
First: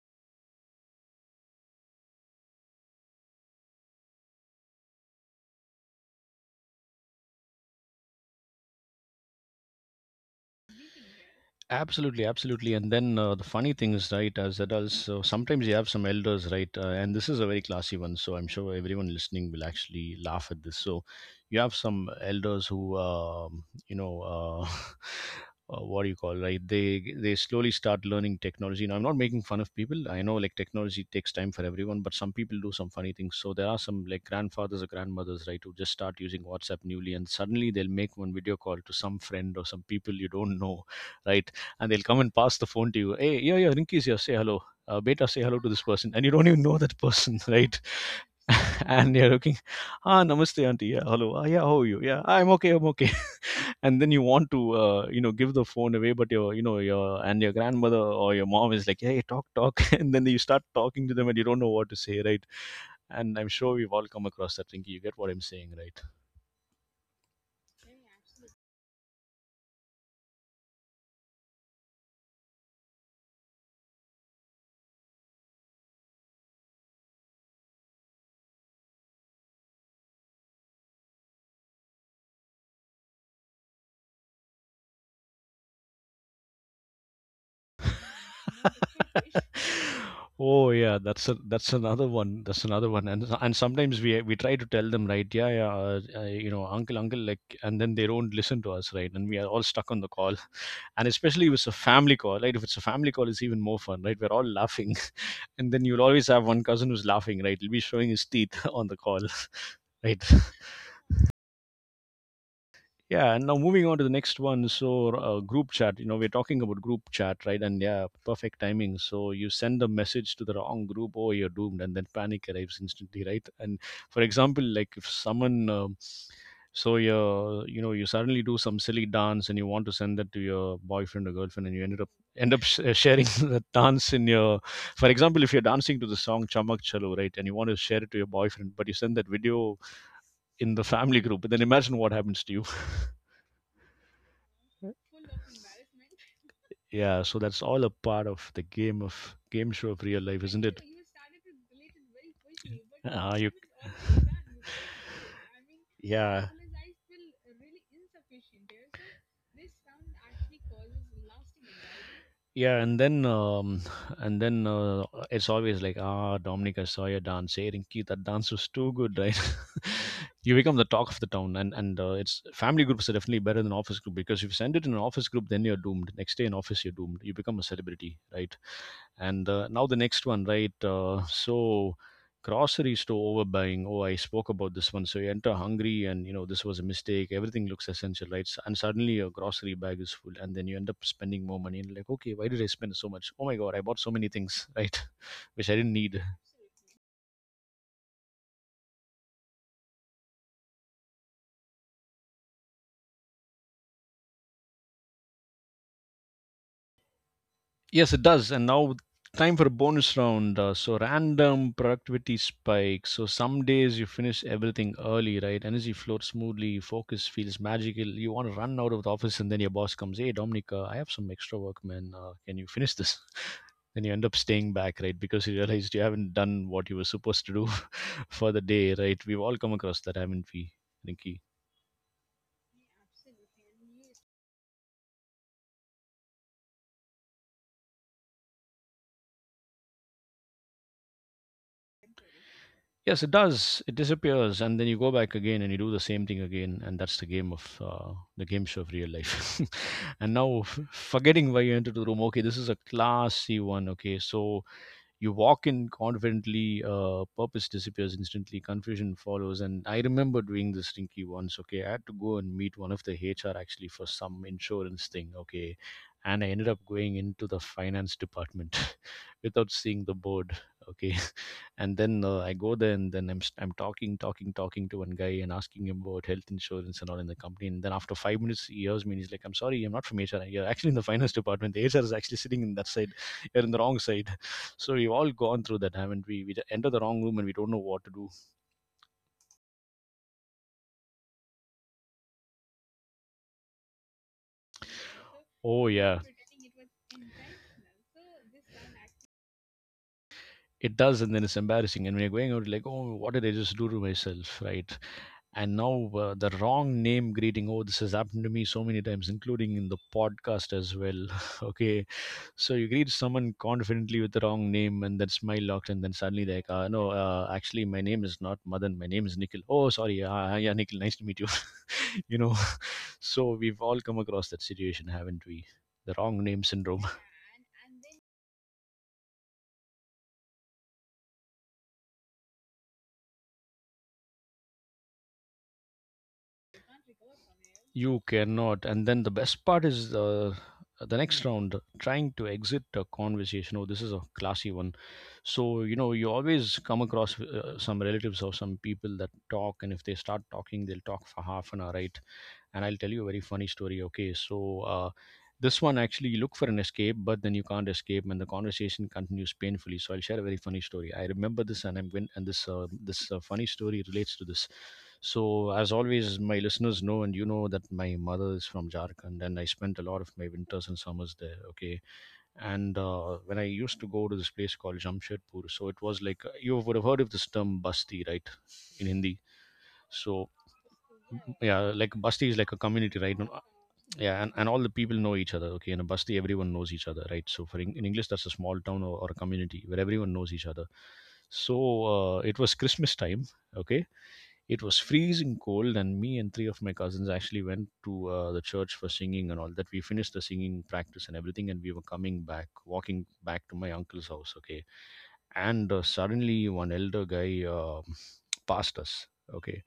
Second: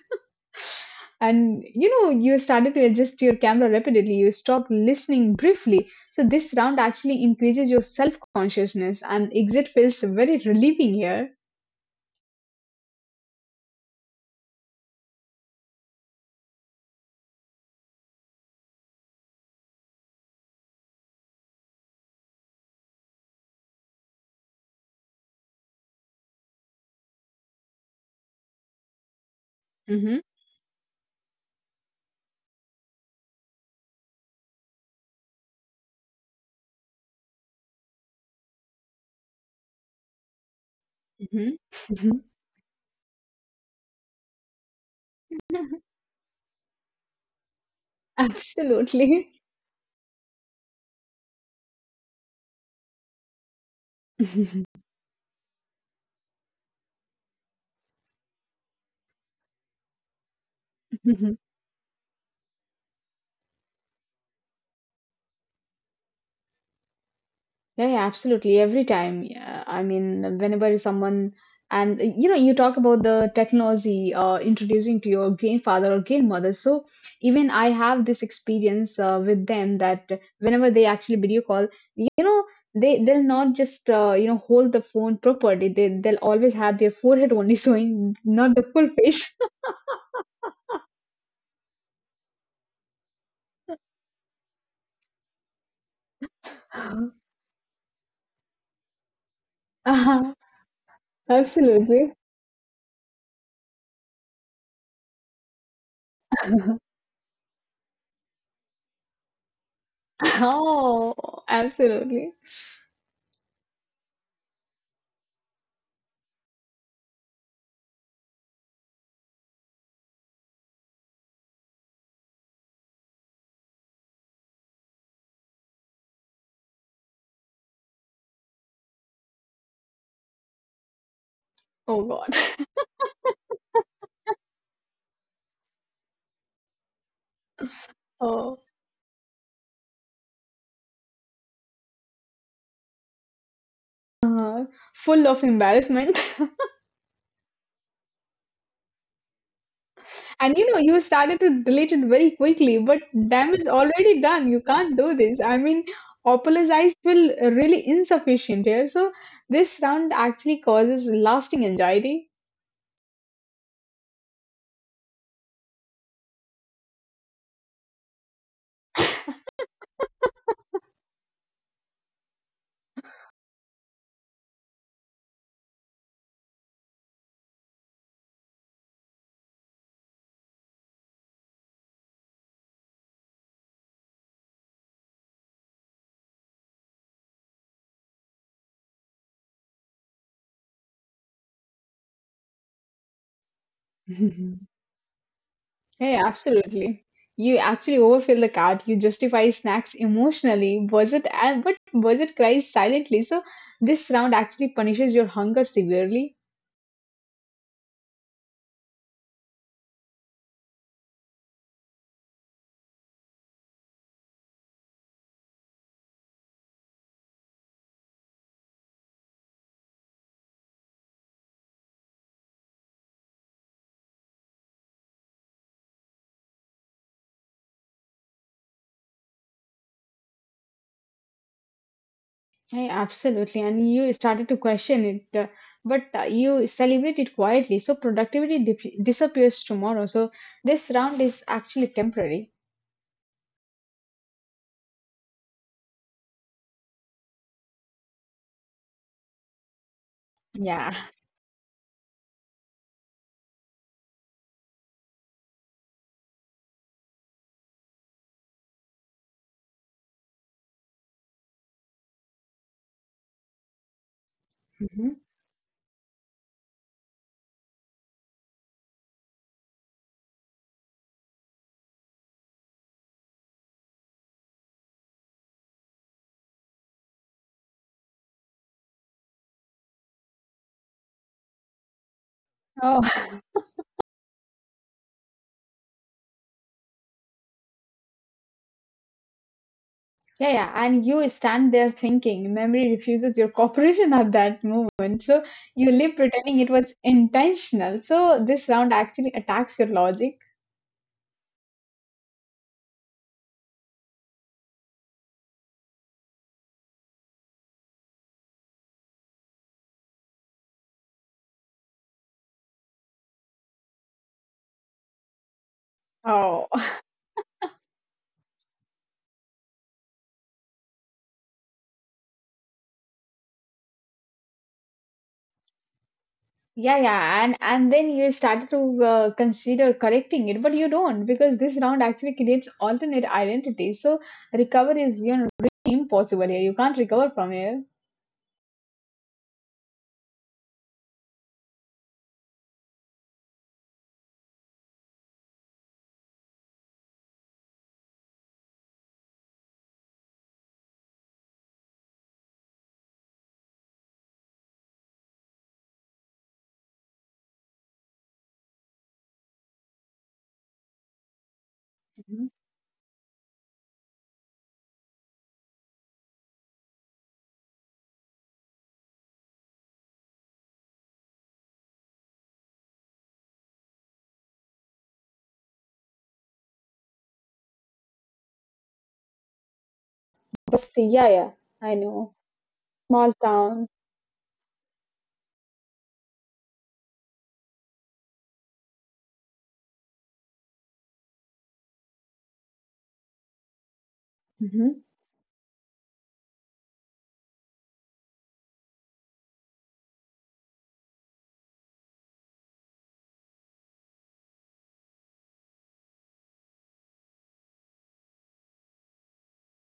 And you know, you started to adjust your camera rapidly, you stopped listening briefly. So this round actually increases your self-consciousness, and exit feels very relieving here.
Absolutely, absolutely. And then the funny thing is, right, as adults, so sometimes you have some elders, right, and this is a very classy one, so I'm sure everyone listening will actually laugh at this. So you have some elders who, you know, what do you call, right? They slowly start learning technology. Now, I'm not making fun of
Mm-hmm.
people. I know like technology takes time for everyone, but some people do some funny things. So there are some like grandfathers or grandmothers, right, who just start using WhatsApp newly, and suddenly they'll make one video call to some friend or some people you don't know,
Mm-hmm.
right? And they'll come and pass the phone to you. Hey, yeah, yeah, Rinky's here. Say hello. Beta, say hello to this person, and you don't even know that person, right?
Absolutely.
and you're looking, ah, namaste, auntie. Yeah, hello. Ah, yeah, how are you? Yeah, I'm okay. I'm okay. and then you want to, you know, give the phone away, but your, you know, your and your grandmother or your mom is like, hey, talk, talk, and then you start talking to them, and you don't know what to say, right? And I'm sure we've all come across that, Rinky. You get what I'm saying, right?
Yeah, yeah, absolutely. Every time. Yeah, I mean, whenever someone, and you know, you talk about the technology introducing to your grandfather or grandmother. So even I have this experience with them that whenever they actually video call, you know, they they'll not just you know hold the phone properly. They'll always have their forehead only showing, not the full face.
Oh yeah, that's a, that's another one. That's another one. And sometimes we try to tell them, right? Yeah, yeah, you know, uncle, uncle, like, and then they don't listen to us, right? And we are all stuck on the call.
Uh-huh.
And especially if it's a family
Absolutely.
call, right? If it's a family call, it's even more fun, right? We're all laughing, and then you'll always have one cousin who's laughing, right? He'll be showing his teeth on the call, right?
Oh, absolutely.
Yeah, and now moving on to the next one. So, group chat, you know, we're talking about group chat, right? And yeah, perfect timing. So, you send a message to the wrong group, oh, you're doomed, and then panic arrives instantly, right? And for example, like if someone, so you know, you suddenly do some silly dance and you want to send that to your boyfriend or girlfriend, and you
Oh
ended up
God.
end up sh- sharing the dance in your, for example, if you're dancing to the song Chamak Chalo, right, and you want to share it to your
Oh,
boyfriend, but you send that video in the family group, and then imagine what happens to you.
uh, full of embarrassment.
Yeah, so that's all a part of the game of game show of real
And
life,
you know,
isn't it?
you started to delete it very quickly, but
Ah,
damage
you.
is already done. You can't do this. I mean,
yeah.
apologize will really insufficient here. So this round actually causes lasting anxiety.
Yeah, and then and then it's always like, ah, Dominic, I saw your dance. Hey, Rinky, that dance was too good, right? you become the talk of the town, and it's family groups are definitely better than office group because if you send it in an office group, then you're doomed. Next day in office, you're doomed. You become a celebrity, right? And now the next one, right? So grocery store overbuying. Oh, I spoke about this one. So you enter hungry, and you know this was a mistake. Everything looks essential, right? And suddenly your grocery bag is full, and then you end up spending more money. And like, okay, why did I spend so much? Oh my God, I bought so many things, right? Which I didn't
Yeah,
need.
absolutely. You actually overfill the cart. You justify snacks emotionally. Was it and but was it cries silently? So this round actually punishes your hunger severely.
Yes, it does. And now time for a bonus round. So random productivity spike. So some days you finish everything early, right? Energy flows smoothly, focus feels magical. You want to run out of the office, and then your boss comes, "Hey, Dominic, I have some extra work, man. Can you finish this?" Then you end up staying back, right? Because you realized you haven't done what you were supposed to do for the day, right? We've all come across that, haven't we, Rinky?
Yeah, absolutely. And you started to question it, but you celebrate it quietly. So disappears tomorrow. So this round is actually temporary.
Yes, it does. It disappears, and then you go back again, and you do the same thing again, and that's the game of the game show of real life. and now,
Yeah.
forgetting why you entered the room. Okay, this is a classy one. Okay, so you walk in confidently, purpose disappears instantly, confusion follows. And I remember doing this stinky once. Okay, I had to go and meet one of the HR actually for some
Hmm.
insurance thing. Okay, and I ended up going into the finance department without seeing the board. Okay, and then I go there and then I'm talking, talking, talking to one guy and asking him about health insurance and all in the company. And then after 5 minutes, he hears me and he's like, "I'm sorry, I'm not from HR. You're actually in the finance department. The HR is actually sitting in that side.
Oh,
You're in the wrong side." So we've all gone through that, haven't we? We enter the wrong room and we don't know what to do.
yeah, yeah. And you stand there thinking memory refuses your cooperation at that moment. So you
Oh
live
yeah,
pretending it was intentional. So this round actually attacks your logic.
it does, and then it's embarrassing, and we're going out like, oh, what did I just do to myself, right? And now the wrong name greeting. Oh, this has happened to me so many times, including in the podcast as well. Okay, so you greet someone confidently with the wrong name, and then smile locked, and then
Oh.
suddenly like, no, actually my name is not Madan, my name is Nikhil. Oh, sorry, yeah, Nikhil, nice to meet you. you know so we've all come across that situation, haven't we? The wrong name
Yeah,
syndrome.
yeah, and then you started to consider correcting it, but you don't, because this round actually creates alternate identities. So recover is you know really impossible here. You can't recover from here.
You cannot. And then the best part is the next round, trying to exit a conversation. Oh, this is a classy one. So, you know, you always come across some relatives or some people that talk, and if they start talking, they'll talk for half an hour, right? And I'll tell you a very funny story. Okay, so this one actually you look for an escape, but then you can't escape, and the conversation continues painfully. So I'll share a very funny story. I remember this, and I'm going,
Mhm.
and this this funny story relates to this. So, as always, my listeners know, and you know, that my mother is from Jharkhand, and I spent a lot of my winters and summers there. Okay, and when I used to go to this place called Jamshedpur, so it was like you would have heard of this term "basti," right, in Hindi. So,
Basti, yeah, yeah,
yeah,
I
like
know.
Basti is like a community,
Small
right? No-
town.
Yeah, and all the people know each other. Okay, in a Basti, everyone knows each other, right? So for in English, that's a small town or a community where everyone knows each other. So it was Christmas time, okay, it
Mm-hmm.
was freezing cold, and me and three of my cousins actually went to the church for singing and all that. We finished the singing practice and everything, and we were coming back, walking back to my uncle's house. Okay, and suddenly one elder guy passed us. Okay,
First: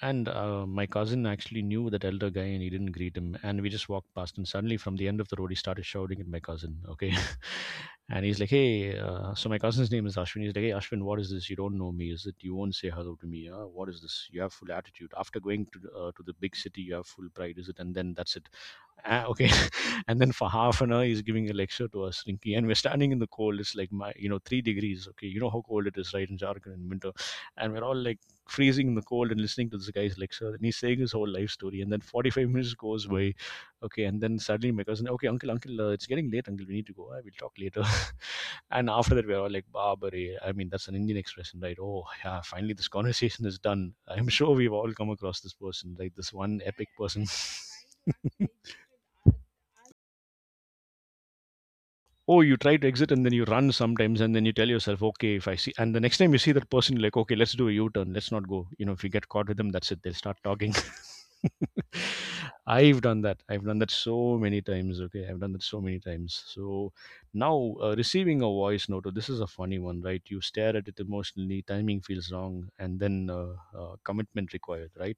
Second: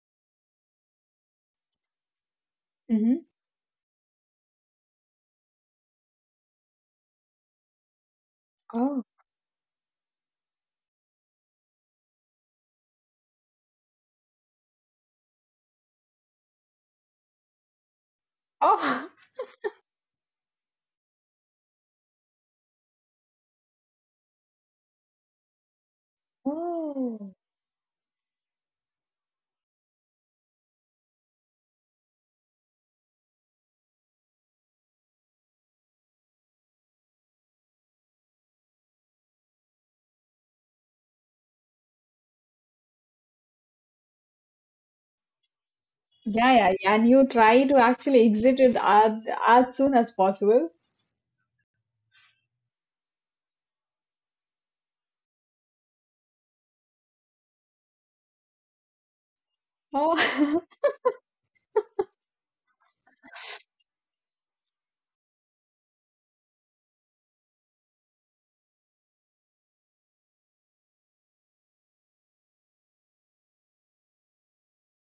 and my cousin actually knew that elder guy and he didn't greet
Mm-hmm.
him. And we just walked past, and suddenly from the end of the road, he started shouting at my cousin. Okay. And he's like, "Hey,
Oh.
so my cousin's name is Ashwin. He's like, "Hey, Ashwin, what is this? You don't know me. Is it you won't say hello to me? What is this? You have full attitude. After going to, to the big city, you have full pride. Is it?" And then that's it.
Oh.
Ah, okay. And then for half an hour, he's giving a lecture to us, Rinky. And we're standing in the cold. It's like, my, you know, 3 degrees. Okay. You know how cold it is, right, in Jharkhand in winter.
Oh,
And we're all like freezing in the cold and listening to this guy's lecture. And he's saying his whole life story. And then 45 minutes goes by. Okay. And then suddenly my cousin, "Okay, uncle, uncle, it's getting late, uncle. We need to go. I will talk later." And after that, we're all like, "Barbary." I mean, that's an Indian expression, right? Oh, yeah. Finally, this conversation is done. I'm sure we've all come across this person, right? This
yeah,
one
yeah,
epic
yeah. And
person.
you try to actually exit it as soon as possible.
Oh, you try to exit and then you run sometimes, and then you tell yourself, okay, if I see and the next time you see that person, you're like, okay, let's do a U-turn, let's not go. You know, if you get caught with them, that's it, they'll start
Oh.
talking. I've done that so many times. Okay, I've done that so many times. So now, receiving a voice note, oh, this is a funny one, right? You stare at it emotionally, timing feels wrong, and then commitment required, right?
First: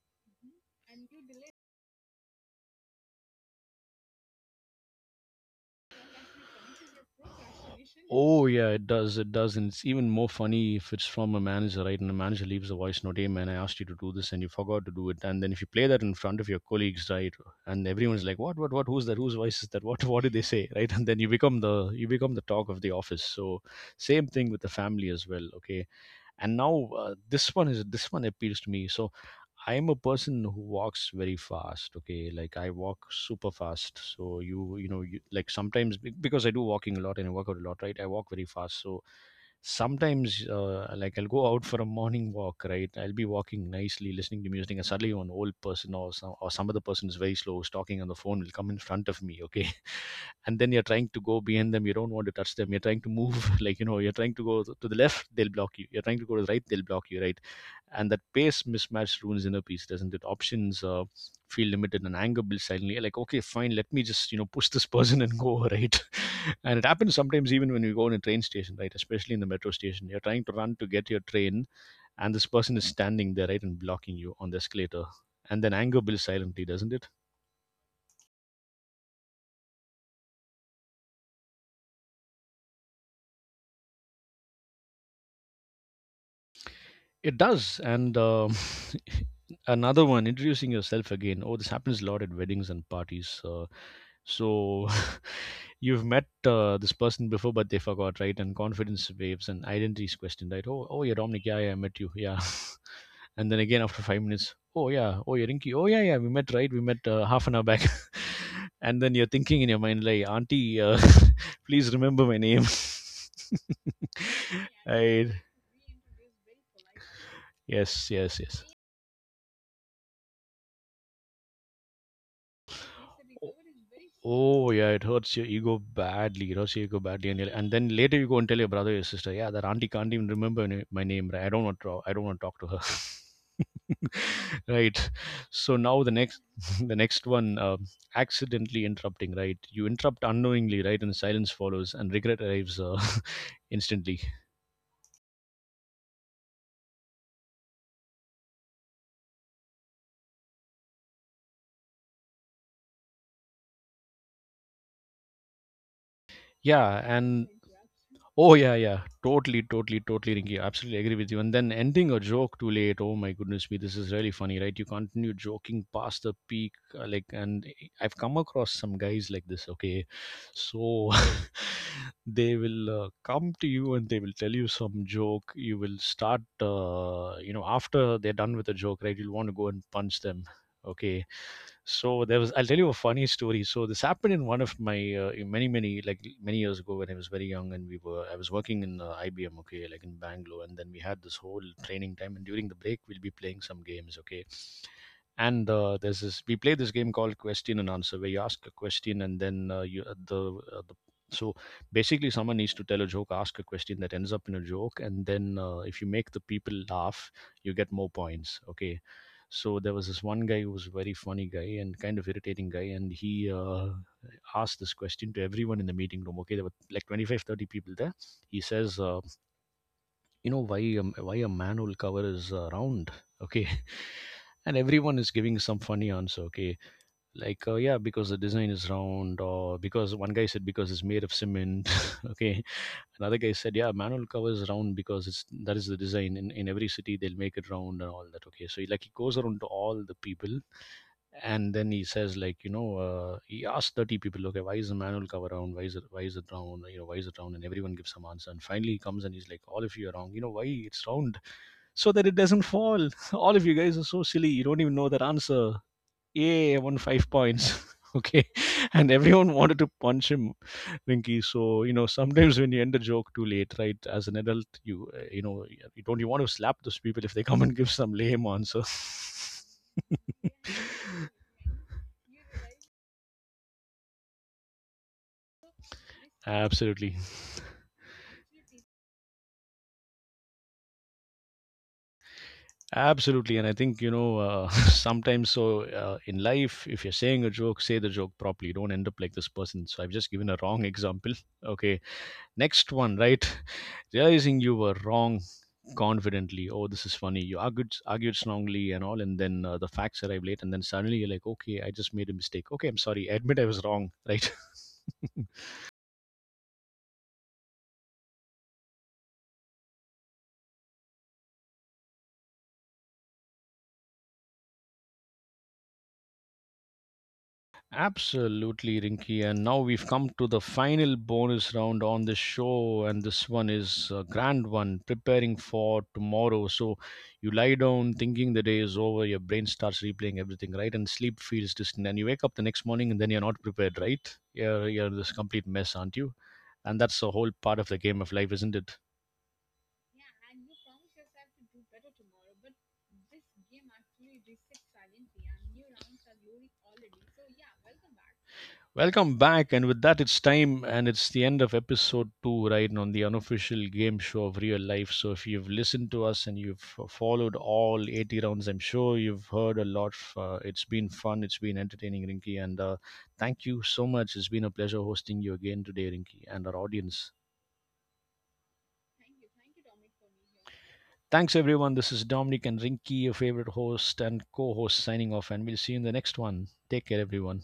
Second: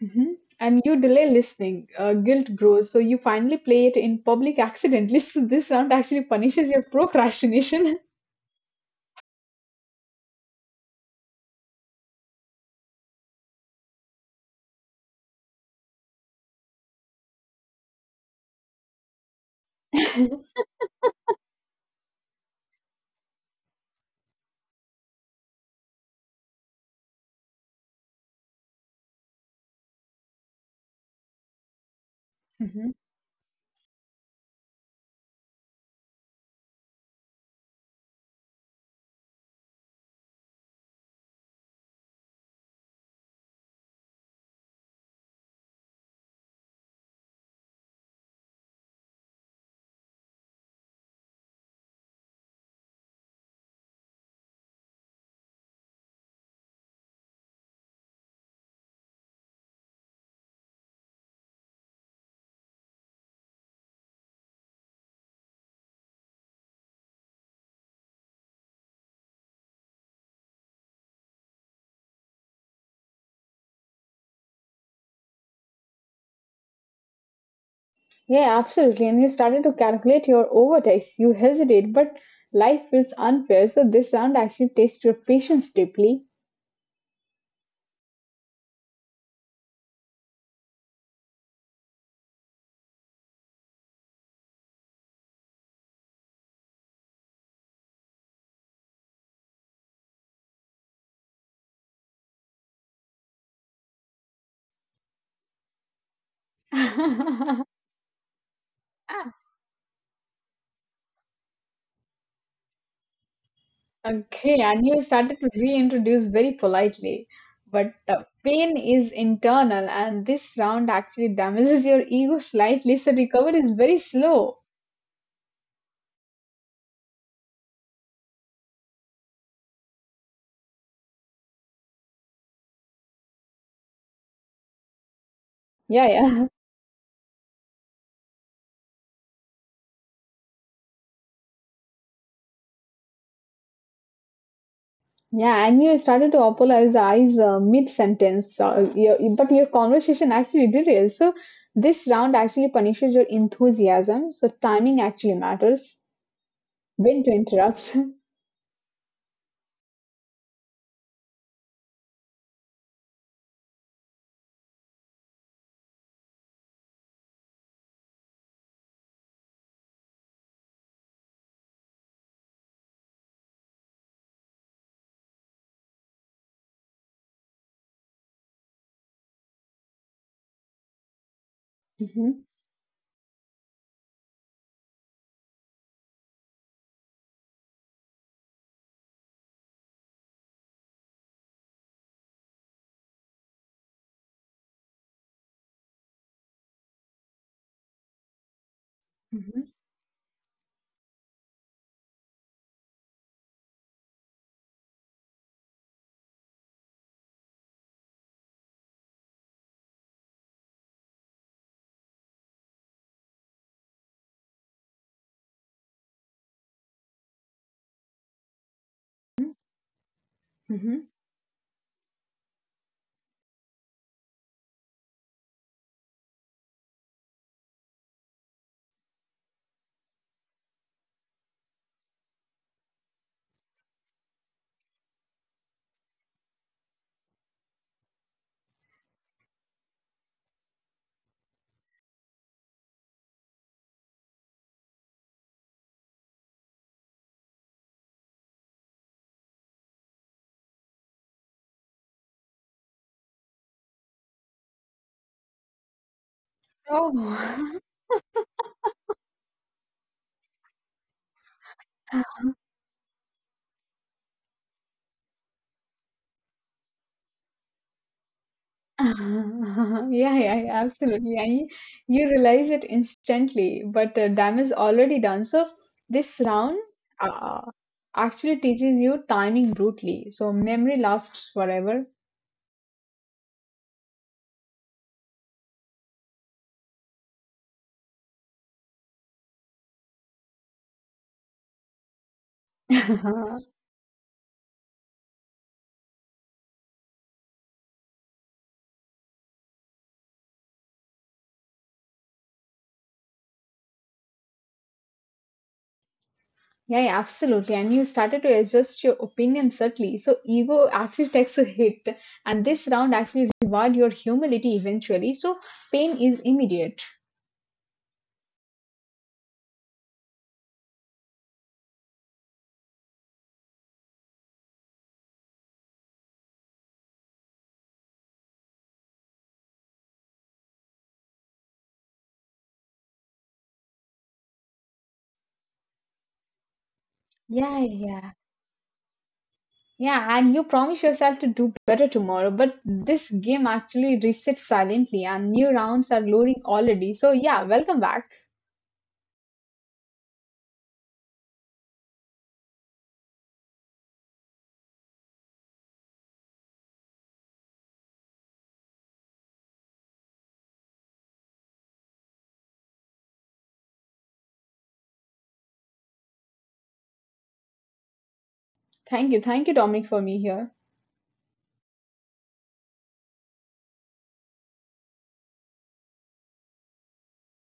Mhm. And you delay listening, guilt grows. So you finally play it in public accidentally. So this round actually punishes your procrastination.
Oh yeah, it does. It does, and it's even more funny if it's from a manager, right? And the manager leaves a voice note, "Hey man, I asked you to do this, and you forgot to do it." And then if you play that in front of your colleagues, right, and everyone's like, "What? What? What? Who's that? Whose voice is that? What? What did they say?" Right, and then you become the talk of the office. So same thing with the family as well. Okay, and now this one appeals to me. So I am a person who walks very fast, okay, like I
Mhm.
walk super fast. So like sometimes because I do walking a lot and I work out a lot, right, I walk very fast. So sometimes like I'll go out for a morning walk, right, I'll be walking nicely listening to music, and suddenly an old person or some other person is very slow, is talking on the phone, will come in front of me. Okay. And then you're trying to go behind them, you don't want to touch them, you're trying to move like, you know, you're trying to go to the left, they'll block you, you're trying to go to the right, they'll block you, right? And that pace mismatch ruins inner peace, doesn't it? Options feel limited, and anger builds silently. Like, okay, fine, let me just, you know, push this person and go right. And it happens sometimes even when we go in a train station, right? Especially in the metro station, you're trying to run to get your train, and this person is standing there, right, and blocking you on the escalator. And then anger builds silently, doesn't it?
Yeah, absolutely. And you started to calculate your overtakes. You hesitate, but life feels unfair. So this round actually tests your patience deeply.
It does, and another one, introducing yourself again. Oh, this happens a lot at weddings and parties. So you've met this person before but they forgot, right? And confidence waves and identity is questioned, right? Oh, oh, you're Dominic. Yeah, yeah, I met you. Yeah. And then again after 5 minutes, oh yeah, oh you're Rinky, oh yeah, yeah, we met, right, we met half an hour back. And then you're thinking in your mind like, auntie, please remember my name.
Okay, and you
Right.
started to reintroduce very politely. But
Yes, yes, yes.
pain is internal, and this round actually damages your ego slightly. So
Oh,
recovery is very slow.
oh, yeah, it hurts your ego badly. It hurts your ego badly, and and then later you go and tell your brother or your sister, yeah, that auntie can't even remember my name. Right? I don't want to. I don't want to talk to her. Right. So
Yeah,
now the
yeah,
next, the next one, accidentally interrupting. Right. You interrupt unknowingly. Right, and silence follows, and regret arrives instantly.
yeah. And you started to apologize mid-sentence, but your conversation actually derailed. So this round actually punishes your enthusiasm. So timing actually matters.
Yeah,
When to
and
interrupt.
oh yeah, yeah. Totally, totally, totally, Rinki. Absolutely agree with you. And then ending a joke too late. Oh my goodness me, this is really funny, right? You continue joking past the peak, and I've come across some guys like this. Okay, so they will come to you and they will tell you some joke. You will start, you know, after they're done with the joke, right? You'll want to go and punch them. Okay, so there
Hmm.
was. I'll tell you a funny story. So this happened in one of my in many many like many years ago when I was very young and we were I was working in IBM. Okay, like in Bangalore, and then we had this whole training time, and during the break we'll be playing some games. Okay, and there's this we play this game called question and answer where you ask a question and
Hmm.
then you the so basically someone needs to tell a joke, ask a question that ends up in a joke, and then if you make the people laugh, you get more points. Okay, so there was this one guy who was a very funny guy and kind of irritating guy, and he asked this question to everyone in the meeting room. Okay, there were like 25, 30 people there. He says, "You know
Hmm.
why a manhole cover is round?" Okay, and everyone is giving some funny answer. Okay, like yeah, because the design is round, or because one guy said because it's made of cement. Okay, another guy said, "Yeah, manual cover is round because it's that is the design. In every city, they'll make it round and all that." Okay, so he, like he goes around to all the people, and then he says, like you know, he asks 30 people, "Okay, why is the manual cover round? Why is it round? You know, why is it round?" And everyone gives some answer, and finally he comes and he's like, "All of you are wrong. You know why it's round? So that it doesn't fall." "All of you guys are so silly. You don't even know that answer. Yeah, I won five
Oh.
points. Okay. And everyone wanted to punch him, Rinky. So, you know, sometimes when you end a joke too late, right, as an adult, you, you know, you don't you want to slap those people if they come and give some lame answer.
Yeah, yeah, yeah, absolutely. And you realize it instantly, but damage already done. So this round
Absolutely,
uh, actually teaches you timing brutally. So memory lasts forever.
absolutely. And I think, you know, sometimes, so in life if you're saying a joke, say the joke properly, don't end up like this person. So I've just given a wrong example. Okay. Next one, right? Realizing you were wrong confidently. Oh, this is funny. You argued strongly and all, and then the facts arrive late, and then suddenly you're like, okay, I just made a mistake. Okay, I'm sorry. I admit I was wrong, right?
Yeah, absolutely. And you started to adjust your opinion subtly. So ego actually takes a hit, and this round actually reward your humility eventually. So pain is immediate.
Absolutely, Rinky. And now we've come to the final bonus round on this show, and this one is a grand one, preparing for tomorrow. So you lie down thinking the day is over, your brain starts replaying everything, right? And sleep feels distant, and you wake up the next morning and then you're not prepared, right? You're this complete mess, aren't you? And that's the whole
Yeah,
part of the game
yeah,
of life, isn't it?
yeah, And you promise yourself to do better tomorrow, but this game actually resets silently, and new rounds are loading already. So yeah, welcome back.
Welcome back, and with that, it's time, and it's the end of episode two, right? and On the unofficial game show of real life. So, if you've listened to us and you've followed all 80 rounds, I'm sure you've heard a lot. It's been fun, it's been entertaining, Rinky, and thank you so much. It's been a pleasure hosting you again today, Rinky, and our audience.
Thank you, Dominic, for me here.
Thanks, everyone. This is Dominic and Rinky, your favorite host and co host, signing off, and we'll see you in the next one. Take care, everyone.